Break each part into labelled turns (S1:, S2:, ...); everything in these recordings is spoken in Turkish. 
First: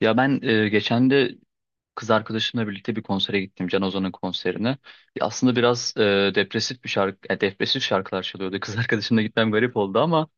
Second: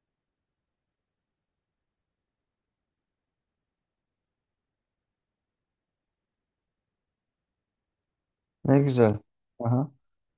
S1: Ya ben geçen de kız arkadaşımla birlikte bir konsere gittim. Can Ozan'ın konserine. Ya aslında biraz depresif şarkılar çalıyordu.
S2: Ne
S1: Kız
S2: güzel.
S1: arkadaşımla gitmem garip
S2: Aha.
S1: oldu ama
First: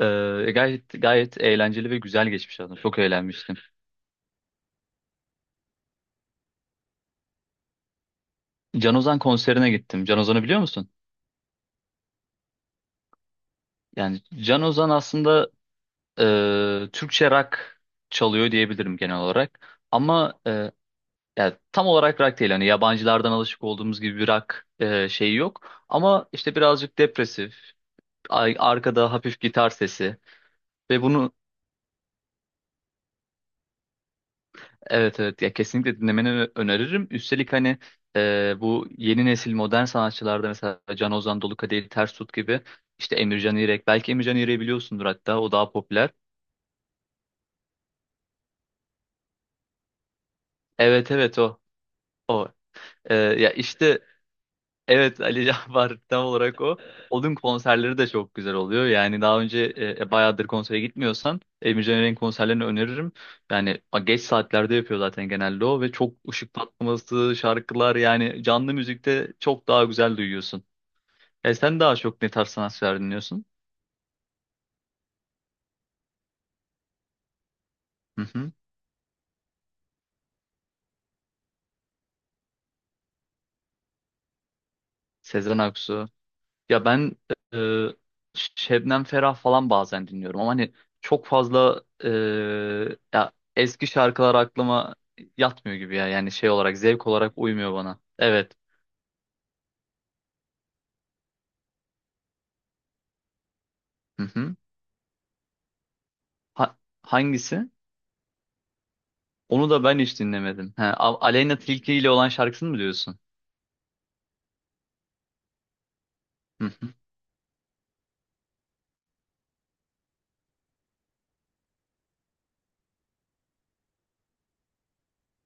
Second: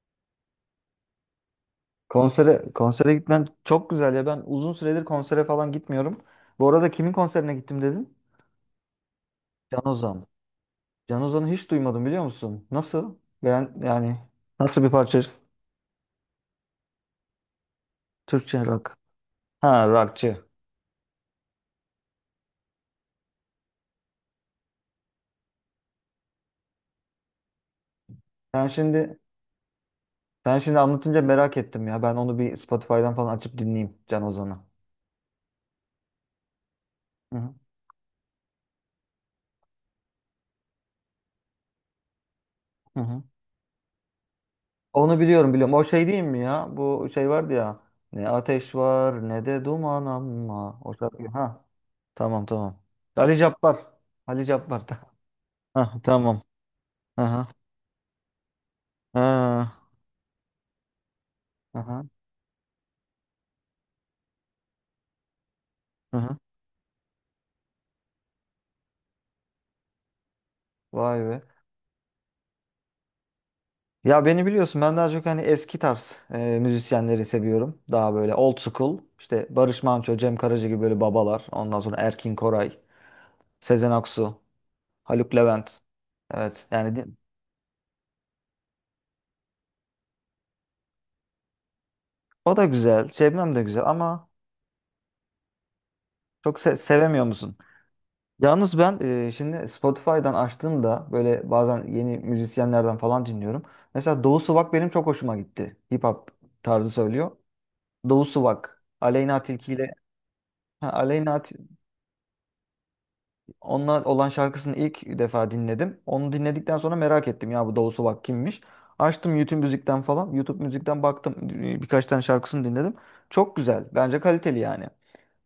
S1: gayet gayet eğlenceli ve güzel geçmiş
S2: Konsere
S1: aslında. Çok
S2: konsere gitmen
S1: eğlenmiştim.
S2: çok güzel ya. Ben uzun süredir konsere falan gitmiyorum. Bu arada kimin konserine gittim dedin?
S1: Can Ozan konserine
S2: Can
S1: gittim. Can
S2: Ozan.
S1: Ozan'ı biliyor musun?
S2: Can Ozan'ı hiç duymadım biliyor musun? Nasıl? Ben yani
S1: Yani Can
S2: nasıl bir
S1: Ozan
S2: parça?
S1: aslında Türkçe rock çalıyor
S2: Türkçe rock.
S1: diyebilirim genel olarak.
S2: Ha
S1: Ama
S2: rockçı.
S1: yani tam olarak rock değil. Hani yabancılardan alışık olduğumuz gibi bir rock şeyi yok. Ama işte birazcık depresif.
S2: Ben
S1: Arkada
S2: şimdi
S1: hafif gitar sesi
S2: ben şimdi
S1: ve
S2: anlatınca
S1: bunu
S2: merak ettim ya. Ben onu bir Spotify'dan falan açıp dinleyeyim Can Ozan'ı.
S1: evet, evet, ya kesinlikle dinlemeni öneririm.
S2: Hı
S1: Üstelik
S2: hı.
S1: hani bu yeni nesil modern sanatçılarda mesela Can Ozan, Dolu Ters Tut gibi
S2: Hı
S1: işte
S2: hı.
S1: Emircan İrek, belki Emircan İrek'i biliyorsundur,
S2: Onu
S1: hatta
S2: biliyorum
S1: o daha
S2: biliyorum. O şey
S1: popüler.
S2: değil mi ya? Bu şey vardı ya. Ne ateş var ne de duman ama. O
S1: Evet,
S2: şarkı.
S1: evet, o
S2: Ha. Tamam
S1: o.
S2: tamam. Ali
S1: Ya
S2: Cabbar.
S1: işte
S2: Ali Cabbar da.
S1: evet, Ali Cabbar
S2: Hah,
S1: tam
S2: tamam.
S1: olarak o. Onun
S2: Aha.
S1: konserleri de çok güzel oluyor. Yani daha önce
S2: Ha.
S1: bayağıdır konsere gitmiyorsan Emre
S2: Aha.
S1: Caner'in konserlerini öneririm. Yani geç saatlerde yapıyor zaten genelde o ve çok
S2: Aha.
S1: ışık patlaması, şarkılar, yani canlı müzikte çok daha güzel duyuyorsun.
S2: Vay be.
S1: Sen daha çok ne tarz sanatçılar dinliyorsun?
S2: Ya beni biliyorsun, ben daha çok hani eski tarz müzisyenleri seviyorum. Daha
S1: Hı
S2: böyle
S1: hı.
S2: old school. İşte Barış Manço, Cem Karaca gibi böyle babalar. Ondan sonra Erkin Koray, Sezen Aksu, Haluk
S1: Sezen
S2: Levent.
S1: Aksu.
S2: Evet
S1: Ya
S2: yani
S1: ben e, Şebnem Ferah falan bazen dinliyorum ama hani çok fazla
S2: o da güzel.
S1: ya
S2: Şebnem de güzel
S1: eski
S2: ama
S1: şarkılar aklıma yatmıyor gibi ya. Yani şey
S2: çok
S1: olarak, zevk
S2: sevemiyor
S1: olarak
S2: musun?
S1: uymuyor bana. Evet.
S2: Yalnız ben şimdi Spotify'dan açtığımda böyle bazen yeni müzisyenlerden falan dinliyorum.
S1: Hı
S2: Mesela Doğu
S1: hı.
S2: Suvak benim çok hoşuma gitti. Hip hop
S1: Ha-
S2: tarzı söylüyor.
S1: Hangisi?
S2: Doğu Suvak, Aleyna
S1: Onu
S2: Tilki
S1: da
S2: ile
S1: ben hiç dinlemedim. He,
S2: ha,
S1: Aleyna Tilki ile olan şarkısını mı diyorsun?
S2: Onunla olan şarkısını ilk defa dinledim. Onu
S1: Hı
S2: dinledikten
S1: hı.
S2: sonra merak ettim ya bu Doğu Suvak kimmiş. Açtım YouTube müzikten falan. YouTube müzikten baktım, birkaç tane şarkısını dinledim. Çok güzel. Bence kaliteli yani.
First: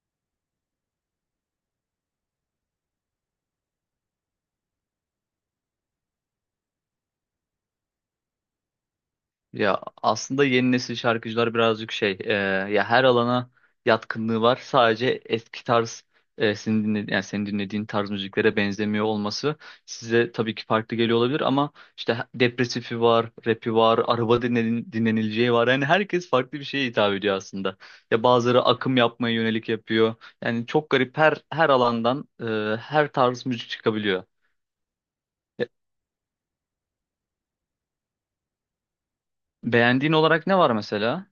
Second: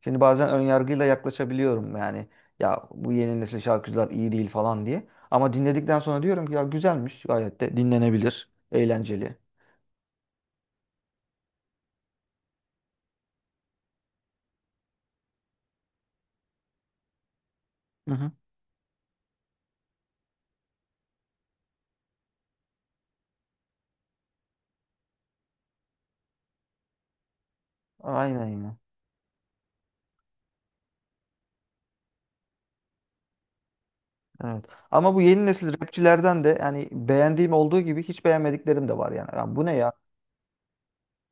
S2: Şimdi bazen ön yargıyla yaklaşabiliyorum yani, ya bu yeni nesil şarkıcılar iyi değil falan diye. Ama dinledikten sonra diyorum ki ya güzelmiş, gayet de dinlenebilir, eğlenceli.
S1: Ya aslında yeni nesil şarkıcılar birazcık şey ya her alana yatkınlığı var. Sadece eski tarz yani senin dinlediğin tarz
S2: Hı hı.
S1: müziklere benzemiyor olması size tabii ki farklı geliyor olabilir ama işte depresifi var, rapi var, araba dinlenileceği var. Yani herkes farklı bir şeye hitap ediyor aslında. Ya
S2: Aynen
S1: bazıları
S2: ya.
S1: akım yapmaya yönelik yapıyor. Yani çok garip, her alandan her tarz müzik çıkabiliyor.
S2: Evet. Ama bu yeni
S1: Ya,
S2: nesil rapçilerden de yani beğendiğim olduğu gibi hiç beğenmediklerim de var yani. Ya bu ne ya?
S1: beğendiğin olarak ne var mesela?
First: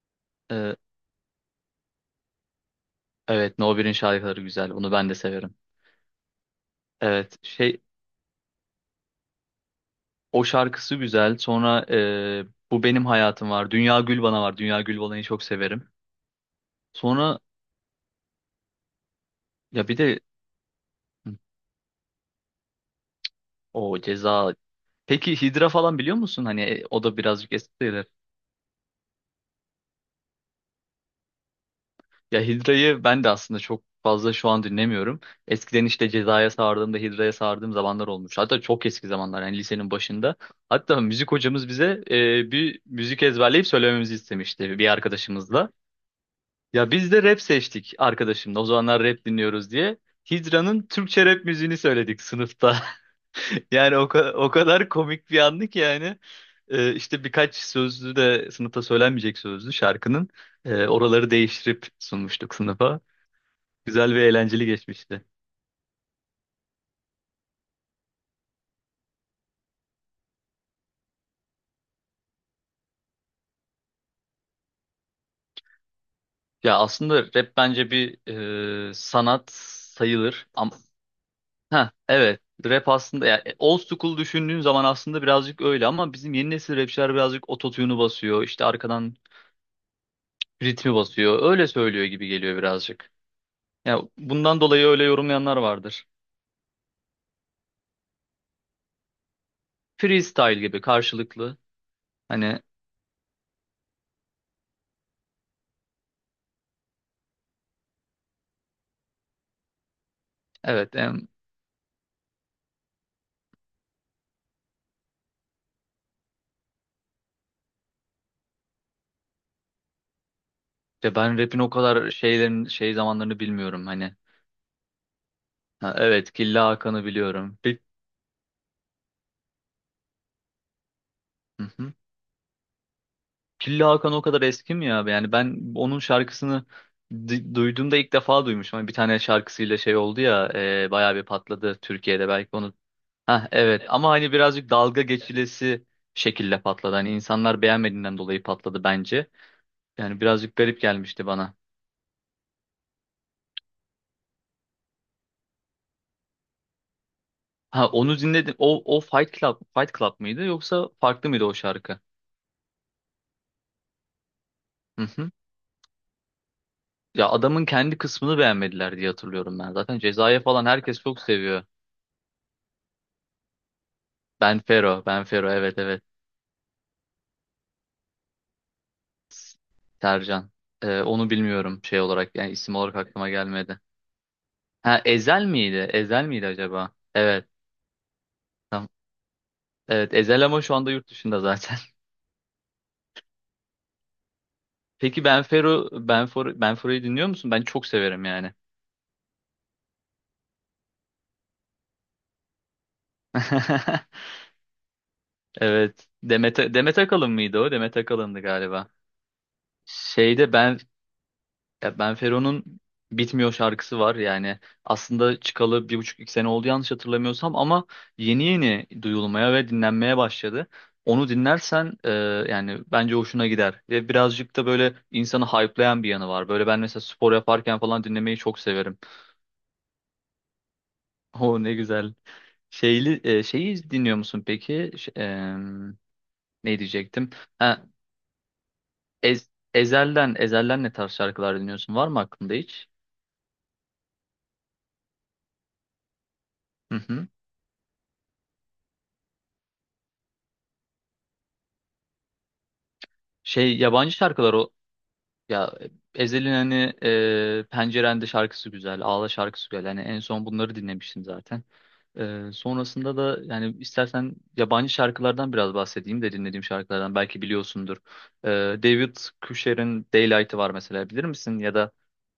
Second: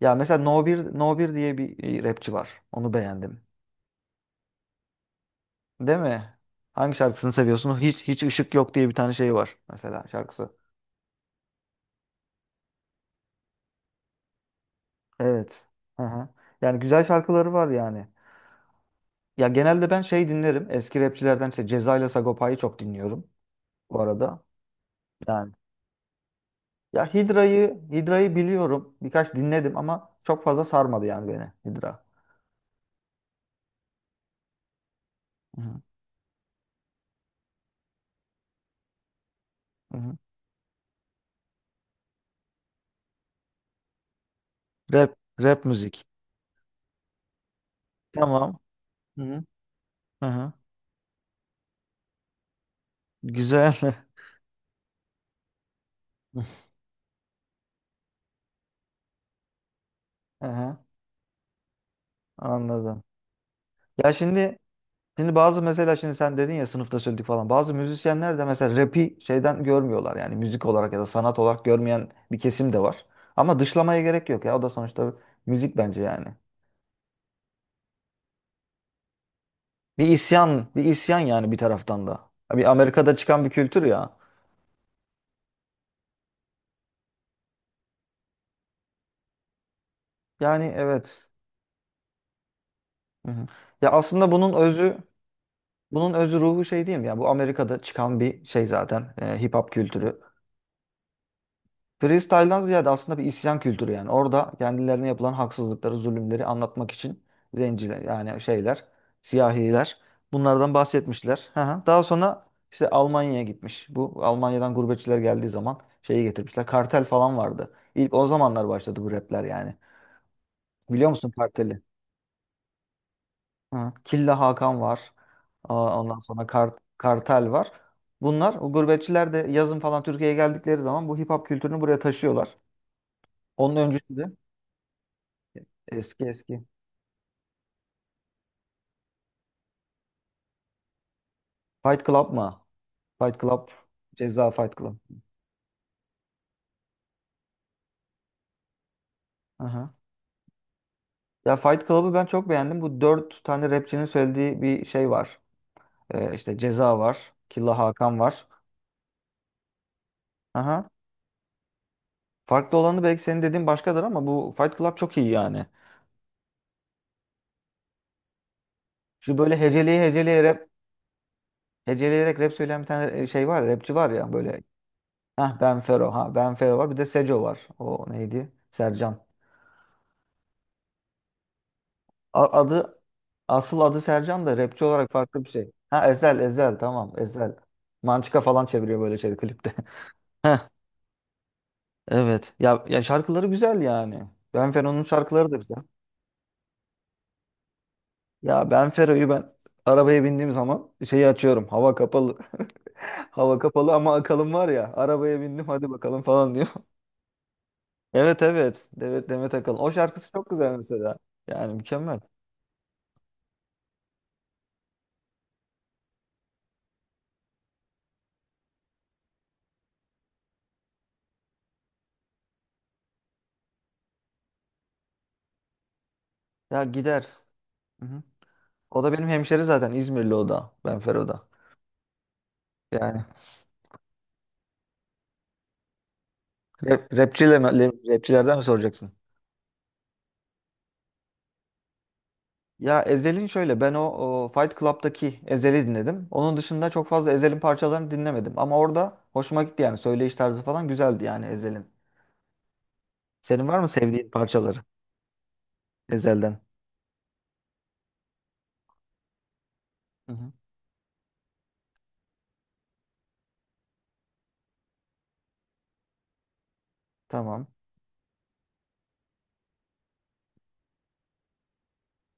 S2: Ya mesela No 1 diye bir rapçi var. Onu beğendim.
S1: Evet, No No.1'in şarkıları güzel. Onu ben de severim.
S2: Değil mi? Hangi şarkısını
S1: Evet,
S2: seviyorsun?
S1: şey,
S2: Hiç ışık yok diye bir tane şey var mesela
S1: o
S2: şarkısı.
S1: şarkısı güzel. Sonra e, Bu Benim Hayatım var. Dünya Gül Bana var. Dünya Gül Bana'yı çok
S2: Evet.
S1: severim.
S2: Hı hı. Yani güzel
S1: Sonra
S2: şarkıları var yani. Ya
S1: ya
S2: genelde
S1: bir
S2: ben
S1: de
S2: şey dinlerim. Eski rapçilerden işte Ceza ile Sagopa'yı çok dinliyorum
S1: o
S2: bu arada.
S1: Ceza. Peki
S2: Yani
S1: Hidra falan biliyor musun? Hani o
S2: ya
S1: da birazcık
S2: Hidra'yı
S1: eskidir.
S2: Hidra'yı biliyorum. Birkaç dinledim ama çok fazla sarmadı yani beni. Hidra.
S1: Ya Hidra'yı ben de aslında çok fazla şu an dinlemiyorum.
S2: Hı hı.
S1: Eskiden işte Ceza'ya sardığımda Hidra'ya sardığım zamanlar olmuş. Hatta çok eski zamanlar, yani lisenin
S2: Hı hı.
S1: başında. Hatta müzik hocamız bize bir müzik ezberleyip söylememizi istemişti bir
S2: Rap
S1: arkadaşımızla.
S2: müzik.
S1: Ya biz de rap seçtik
S2: Tamam.
S1: arkadaşımla. O zamanlar
S2: Hı
S1: rap
S2: hı.
S1: dinliyoruz diye.
S2: Hı hı.
S1: Hidra'nın Türkçe rap müziğini söyledik sınıfta.
S2: Güzel.
S1: Yani o kadar komik bir andı ki yani. İşte birkaç sözlü de sınıfta söylenmeyecek sözlü şarkının
S2: Hı hı.
S1: oraları değiştirip sunmuştuk sınıfa.
S2: Anladım. Ya
S1: Güzel ve
S2: şimdi
S1: eğlenceli geçmişti.
S2: şimdi bazı mesela şimdi sen dedin ya sınıfta söyledik falan. Bazı müzisyenler de mesela rap'i şeyden görmüyorlar. Yani müzik olarak ya da sanat olarak görmeyen bir kesim de var. Ama dışlamaya gerek yok ya. O da sonuçta müzik bence yani.
S1: Ya aslında rap bence bir sanat
S2: Bir
S1: sayılır.
S2: isyan,
S1: Ama
S2: bir isyan yani bir
S1: ha,
S2: taraftan da.
S1: evet,
S2: Bir
S1: rap
S2: Amerika'da
S1: aslında ya,
S2: çıkan bir
S1: old
S2: kültür ya.
S1: school düşündüğün zaman aslında birazcık öyle ama bizim yeni nesil rapçiler birazcık ototune'u basıyor. İşte arkadan
S2: Yani
S1: ritmi
S2: evet.
S1: basıyor. Öyle söylüyor gibi geliyor birazcık.
S2: Hı hı. Ya
S1: Ya
S2: aslında bunun
S1: bundan dolayı
S2: özü,
S1: öyle yorumlayanlar vardır.
S2: bunun özü ruhu şey diyeyim ya. Bu Amerika'da çıkan bir şey zaten. Hip hop kültürü.
S1: Freestyle gibi karşılıklı.
S2: Freestyle'dan
S1: Hani
S2: ziyade aslında bir isyan kültürü yani. Orada kendilerine yapılan haksızlıkları, zulümleri anlatmak için zenciler yani şeyler, siyahiler bunlardan
S1: evet,
S2: bahsetmişler. Hı hı. Daha sonra işte Almanya'ya gitmiş. Bu Almanya'dan gurbetçiler geldiği zaman şeyi getirmişler. Kartel falan vardı. İlk o zamanlar başladı bu rapler yani. Biliyor
S1: ya
S2: musun
S1: ben rap'in o
S2: karteli?
S1: kadar şeylerin, şey zamanlarını bilmiyorum
S2: Hı.
S1: hani.
S2: Killa Hakan var.
S1: Ha,
S2: Aa, ondan
S1: evet,
S2: sonra
S1: Killa Hakan'ı
S2: kartel
S1: biliyorum.
S2: var. Bunlar o gurbetçiler de yazın falan Türkiye'ye geldikleri zaman bu hip hop
S1: Hı
S2: kültürünü
S1: hı.
S2: buraya taşıyorlar. Onun
S1: Killa Hakan
S2: öncesi
S1: o
S2: de
S1: kadar eski mi ya? Yani ben onun
S2: eski
S1: şarkısını
S2: eski.
S1: duyduğumda ilk defa duymuşum. Hani bir tane şarkısıyla şey oldu ya, bayağı bir patladı
S2: Fight
S1: Türkiye'de,
S2: Club
S1: belki
S2: mı?
S1: onu.
S2: Fight
S1: Ha
S2: Club.
S1: evet, ama hani
S2: Ceza
S1: birazcık
S2: Fight Club.
S1: dalga geçilesi şekilde patladı. Hani insanlar beğenmediğinden dolayı patladı bence.
S2: Aha.
S1: Yani birazcık garip gelmişti bana.
S2: Ya Fight Club'ı ben çok beğendim. Bu dört tane rapçinin söylediği bir şey var. İşte Ceza var. Killa
S1: Ha, onu
S2: Hakan var.
S1: dinledim. O Fight Club mıydı
S2: Aha.
S1: yoksa farklı mıydı o şarkı?
S2: Farklı olanı belki senin dediğin başkadır ama bu Fight Club
S1: Hı
S2: çok iyi
S1: hı.
S2: yani.
S1: Ya adamın kendi kısmını beğenmediler diye
S2: Şu böyle
S1: hatırlıyorum ben. Zaten Ceza'ya falan herkes çok seviyor.
S2: heceleyerek rap söyleyen bir tane şey var ya, rapçi var ya
S1: Ben
S2: böyle.
S1: Fero, Ben Fero,
S2: Hah
S1: evet,
S2: Ben
S1: evet.
S2: Fero. Ha Ben Fero var. Bir de Seco var. O neydi? Sercan.
S1: S- Sercan. Onu bilmiyorum şey olarak, yani isim olarak
S2: Adı,
S1: aklıma
S2: asıl
S1: gelmedi.
S2: adı Sercan da rapçi
S1: Ha,
S2: olarak farklı
S1: Ezel
S2: bir şey.
S1: miydi?
S2: Ha
S1: Ezel
S2: Ezel
S1: miydi
S2: Ezel
S1: acaba?
S2: tamam
S1: Evet.
S2: Ezel. Mançika falan
S1: Tamam.
S2: çeviriyor böyle şey klipte.
S1: Evet, Ezel
S2: Heh,
S1: ama şu anda yurt dışında zaten.
S2: evet. Ya ya şarkıları güzel yani. Benfero'nun
S1: Peki
S2: şarkıları da güzel.
S1: Benfero'yu dinliyor musun? Ben çok severim yani.
S2: Ya Benfero'yu ben arabaya bindiğim zaman şeyi açıyorum. Hava kapalı. Hava kapalı ama Akalın var ya. Arabaya bindim hadi
S1: Evet.
S2: bakalım falan
S1: Demet,
S2: diyor.
S1: Demet Akalın mıydı o? Demet Akalın'dı
S2: Evet.
S1: galiba.
S2: Evet Demet Akalın. O şarkısı çok
S1: Şeyde
S2: güzel
S1: ben,
S2: mesela. Yani
S1: ya
S2: mükemmel.
S1: Benfero'nun Bitmiyor şarkısı var yani. Aslında çıkalı bir buçuk iki sene oldu yanlış hatırlamıyorsam ama yeni yeni duyulmaya ve dinlenmeye başladı. Onu dinlersen yani bence hoşuna gider. Ve birazcık da böyle insanı hype'layan bir yanı var. Böyle ben
S2: Ya
S1: mesela
S2: gider.
S1: spor yaparken falan
S2: Hı hı.
S1: dinlemeyi çok severim.
S2: O da benim hemşeri zaten. İzmirli o da. Benfero da.
S1: O ne güzel. Şeyli,
S2: Yani
S1: e, şeyi dinliyor musun peki? Ne diyecektim? Ha,
S2: rapçilerden mi soracaksın?
S1: Ezel'den, Ezel'den ne tarz şarkılar dinliyorsun? Var mı aklında hiç?
S2: Ya Ezhel'in şöyle ben o Fight Club'daki Ezhel'i dinledim. Onun dışında
S1: Hı
S2: çok
S1: hı.
S2: fazla Ezhel'in parçalarını dinlemedim. Ama orada hoşuma gitti, yani söyleyiş tarzı falan güzeldi yani Ezhel'in. Senin
S1: Şey,
S2: var mı
S1: yabancı
S2: sevdiğin
S1: şarkılar.
S2: parçaları
S1: Ya Ezhel'in
S2: Ezhel'den?
S1: hani Pencerende şarkısı güzel, Ağla şarkısı güzel. Hani en
S2: Hı
S1: son
S2: hı.
S1: bunları dinlemiştim zaten. Sonrasında da yani istersen yabancı şarkılardan biraz bahsedeyim de dinlediğim şarkılardan belki
S2: Tamam.
S1: biliyorsundur. E, David Cusher'in Daylight'ı var mesela, bilir misin? Ya da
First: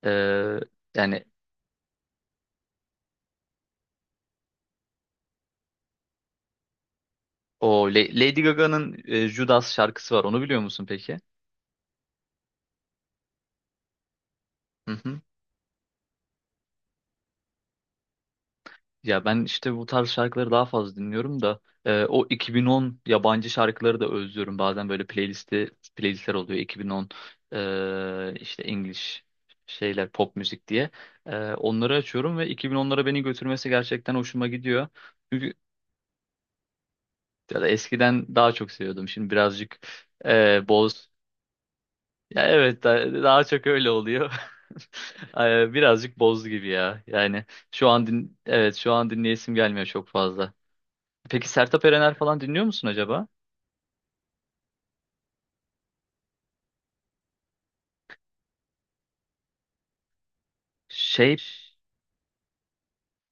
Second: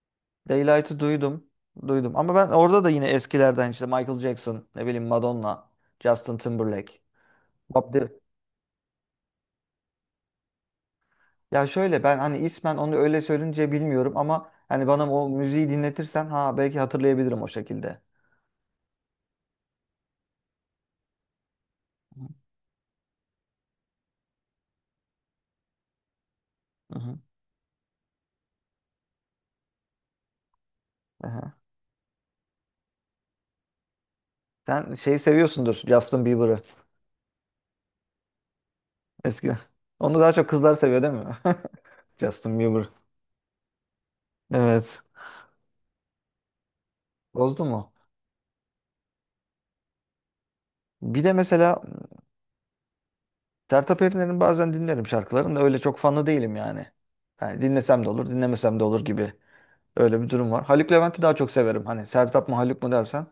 S1: e,
S2: Daylight'ı
S1: yani
S2: duydum. Duydum. Ama ben orada da yine eskilerden işte Michael Jackson, ne bileyim Madonna, Justin Timberlake,
S1: o
S2: Bob,
S1: Lady Gaga'nın Judas şarkısı var. Onu biliyor musun peki?
S2: ya şöyle ben hani ismen onu öyle söyleyince bilmiyorum, ama hani
S1: Hı
S2: bana
S1: hı.
S2: o müziği dinletirsen ha belki hatırlayabilirim o şekilde.
S1: Ya ben işte bu tarz şarkıları daha fazla dinliyorum da o 2010 yabancı şarkıları da özlüyorum. Bazen böyle playlistler oluyor,
S2: Hı
S1: 2010
S2: hı.
S1: işte English şeyler, pop müzik diye. E,
S2: Aha.
S1: onları açıyorum ve 2010'lara beni götürmesi gerçekten hoşuma gidiyor.
S2: Sen şeyi
S1: Çünkü,
S2: seviyorsundur, Justin Bieber'ı
S1: ya da eskiden daha çok seviyordum. Şimdi
S2: eskiden.
S1: birazcık
S2: Onu daha çok kızlar seviyor
S1: boz.
S2: değil mi?
S1: Ya
S2: Justin
S1: evet,
S2: Bieber.
S1: daha çok öyle oluyor.
S2: Evet.
S1: Birazcık boz gibi ya. Yani
S2: Bozdu
S1: şu
S2: mu?
S1: an din evet, şu an dinleyesim gelmiyor çok fazla.
S2: Bir de
S1: Peki
S2: mesela
S1: Sertab Erener falan dinliyor musun acaba?
S2: Sertab Erener'in bazen dinlerim şarkılarını, da öyle çok fanı değilim yani. Yani dinlesem de olur, dinlemesem de olur gibi. Öyle bir durum var. Haluk Levent'i daha
S1: Şey,
S2: çok severim. Hani Sertab mı Haluk mu dersen,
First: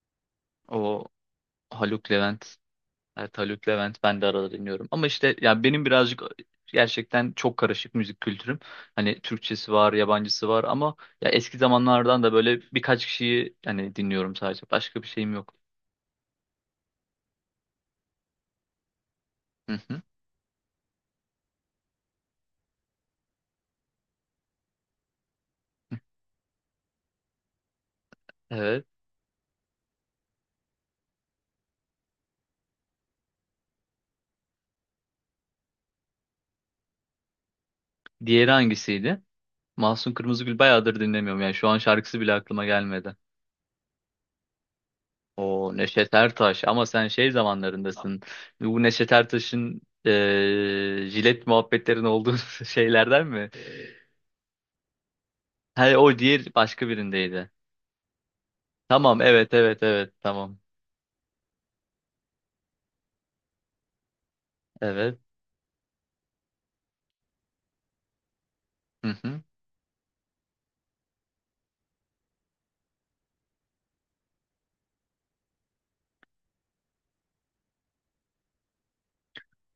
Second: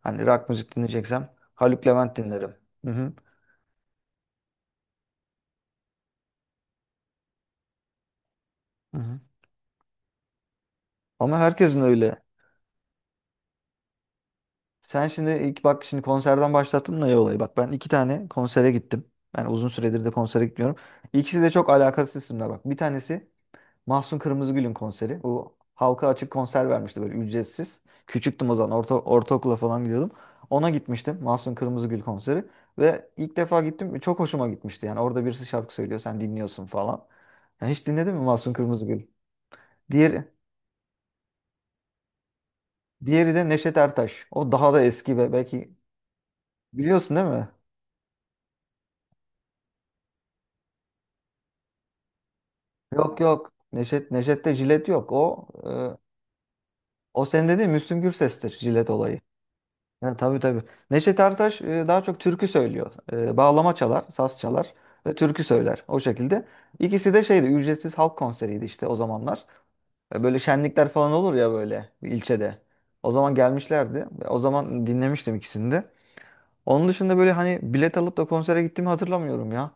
S2: hani rock müzik
S1: o
S2: dinleyeceksem Haluk
S1: Haluk
S2: Levent dinlerim.
S1: Levent.
S2: Hı hı.
S1: Evet, Haluk Levent ben de arada dinliyorum. Ama işte ya benim birazcık gerçekten çok karışık müzik kültürüm.
S2: Hı hı.
S1: Hani Türkçesi var, yabancısı var ama ya
S2: Ama
S1: eski
S2: herkesin öyle.
S1: zamanlardan da böyle birkaç kişiyi hani dinliyorum sadece. Başka
S2: Sen
S1: bir
S2: şimdi
S1: şeyim yok.
S2: ilk bak şimdi konserden başlattın da ya olayı. Bak ben iki tane konsere gittim. Yani uzun
S1: Hı hı.
S2: süredir de konsere gitmiyorum. İkisi de çok alakasız isimler bak. Bir tanesi Mahsun Kırmızıgül'ün konseri. Bu halka açık konser vermişti böyle ücretsiz. Küçüktüm o zaman,
S1: Evet.
S2: ortaokula falan gidiyordum. Ona gitmiştim, Mahsun Kırmızıgül konseri. Ve ilk defa gittim, çok hoşuma gitmişti. Yani orada birisi şarkı söylüyor sen dinliyorsun falan. Yani hiç dinledin mi
S1: Diğeri
S2: Mahsun Kırmızıgül?
S1: hangisiydi? Mahsun
S2: Diğeri,
S1: Kırmızıgül bayağıdır dinlemiyorum. Yani şu an şarkısı bile aklıma gelmedi.
S2: diğeri de Neşet Ertaş. O daha da eski ve belki
S1: O Neşet Ertaş ama sen
S2: biliyorsun değil
S1: şey
S2: mi?
S1: zamanlarındasın. Bu Neşet Ertaş'ın jilet muhabbetlerin olduğu
S2: Yok
S1: şeylerden mi?
S2: yok Neşet'te jilet yok.
S1: Hayır,
S2: E,
S1: o diğer başka
S2: o senin
S1: birindeydi.
S2: dediğin Müslüm Gürses'tir, jilet olayı.
S1: Tamam, evet, evet, evet,
S2: Yani tabii
S1: tamam.
S2: tabii. Neşet Ertaş daha çok türkü söylüyor. E, bağlama çalar, saz çalar ve
S1: Evet.
S2: türkü söyler. O şekilde. İkisi de şeydi, ücretsiz halk konseriydi işte o
S1: Hı hı.
S2: zamanlar. E, böyle şenlikler falan olur ya böyle bir ilçede. O zaman gelmişlerdi. Ve o zaman dinlemiştim ikisini de. Onun dışında böyle hani bilet alıp da konsere gittiğimi hatırlamıyorum ya.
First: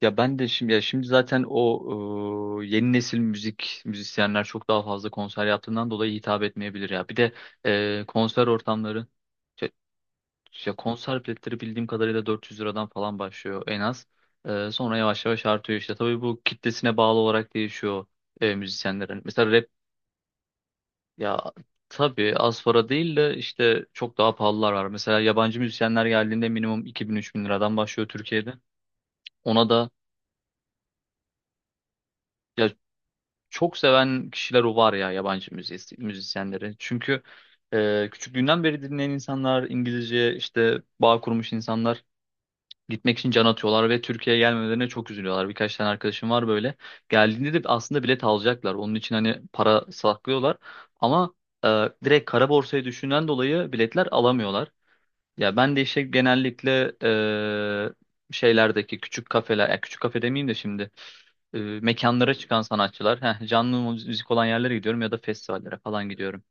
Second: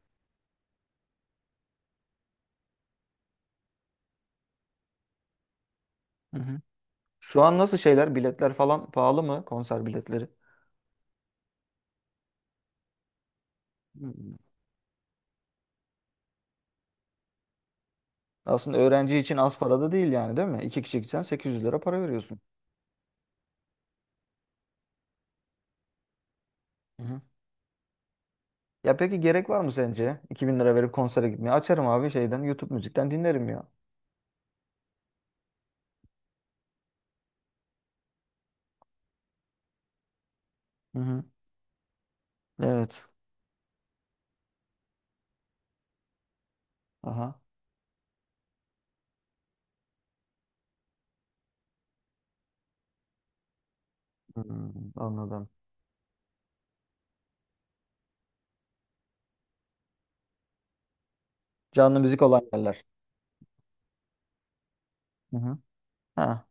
S1: Ya ben de şimdi, ya şimdi zaten o yeni nesil müzisyenler çok daha fazla konser yaptığından dolayı
S2: Hı
S1: hitap
S2: hı.
S1: etmeyebilir ya. Bir de
S2: Şu an nasıl şeyler?
S1: konser
S2: Biletler falan
S1: ortamları.
S2: pahalı mı? Konser biletleri.
S1: Ya konser biletleri bildiğim kadarıyla 400 liradan falan başlıyor en az.
S2: Hı.
S1: Sonra yavaş yavaş artıyor işte. Tabii bu kitlesine bağlı olarak değişiyor
S2: Aslında öğrenci
S1: müzisyenlerin.
S2: için
S1: Mesela
S2: az
S1: rap,
S2: para da değil yani değil mi? İki kişi gitsen
S1: ya
S2: 800 lira para
S1: tabii
S2: veriyorsun.
S1: az para değil de işte çok daha pahalılar var. Mesela yabancı müzisyenler geldiğinde minimum 2000 bin liradan başlıyor Türkiye'de.
S2: Ya peki gerek var
S1: Ona
S2: mı
S1: da,
S2: sence? 2000 lira verip konsere gitmeye. Açarım abi şeyden
S1: ya
S2: YouTube müzikten dinlerim ya.
S1: çok seven kişiler o var ya, yabancı müzisyenleri. Çünkü küçüklüğünden beri dinleyen insanlar, İngilizce işte
S2: Hı
S1: bağ
S2: hı.
S1: kurmuş insanlar
S2: Evet.
S1: gitmek için can atıyorlar ve Türkiye'ye gelmemelerine çok üzülüyorlar. Birkaç tane arkadaşım var böyle.
S2: Aha.
S1: Geldiğinde de aslında bilet alacaklar. Onun için hani para saklıyorlar. Ama direkt kara borsayı düşünen dolayı biletler
S2: Hmm,
S1: alamıyorlar.
S2: anladım. Anladım.
S1: Ya ben de işte genellikle şeylerdeki küçük kafeler, ya küçük kafe demeyeyim de şimdi
S2: Canlı müzik
S1: mekanlara
S2: olan
S1: çıkan
S2: yerler.
S1: sanatçılar, canlı müzik olan yerlere gidiyorum ya da
S2: Hı hı.
S1: festivallere falan gidiyorum.
S2: Ha.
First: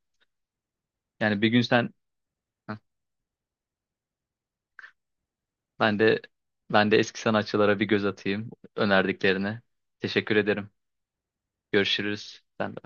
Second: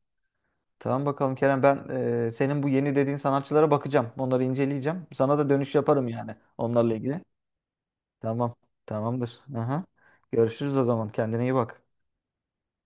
S2: Tamam bakalım
S1: Yani bir gün
S2: Kerem, ben
S1: sen.
S2: senin bu
S1: Heh,
S2: yeni dediğin sanatçılara bakacağım. Onları inceleyeceğim. Sana da dönüş
S1: ben
S2: yaparım
S1: de
S2: yani
S1: ben
S2: onlarla
S1: de eski
S2: ilgili.
S1: sanatçılara bir göz atayım
S2: Tamam. Tamamdır.
S1: önerdiklerine.
S2: Aha.
S1: Teşekkür ederim.
S2: Görüşürüz o zaman. Kendine iyi bak.
S1: Görüşürüz. Sen de.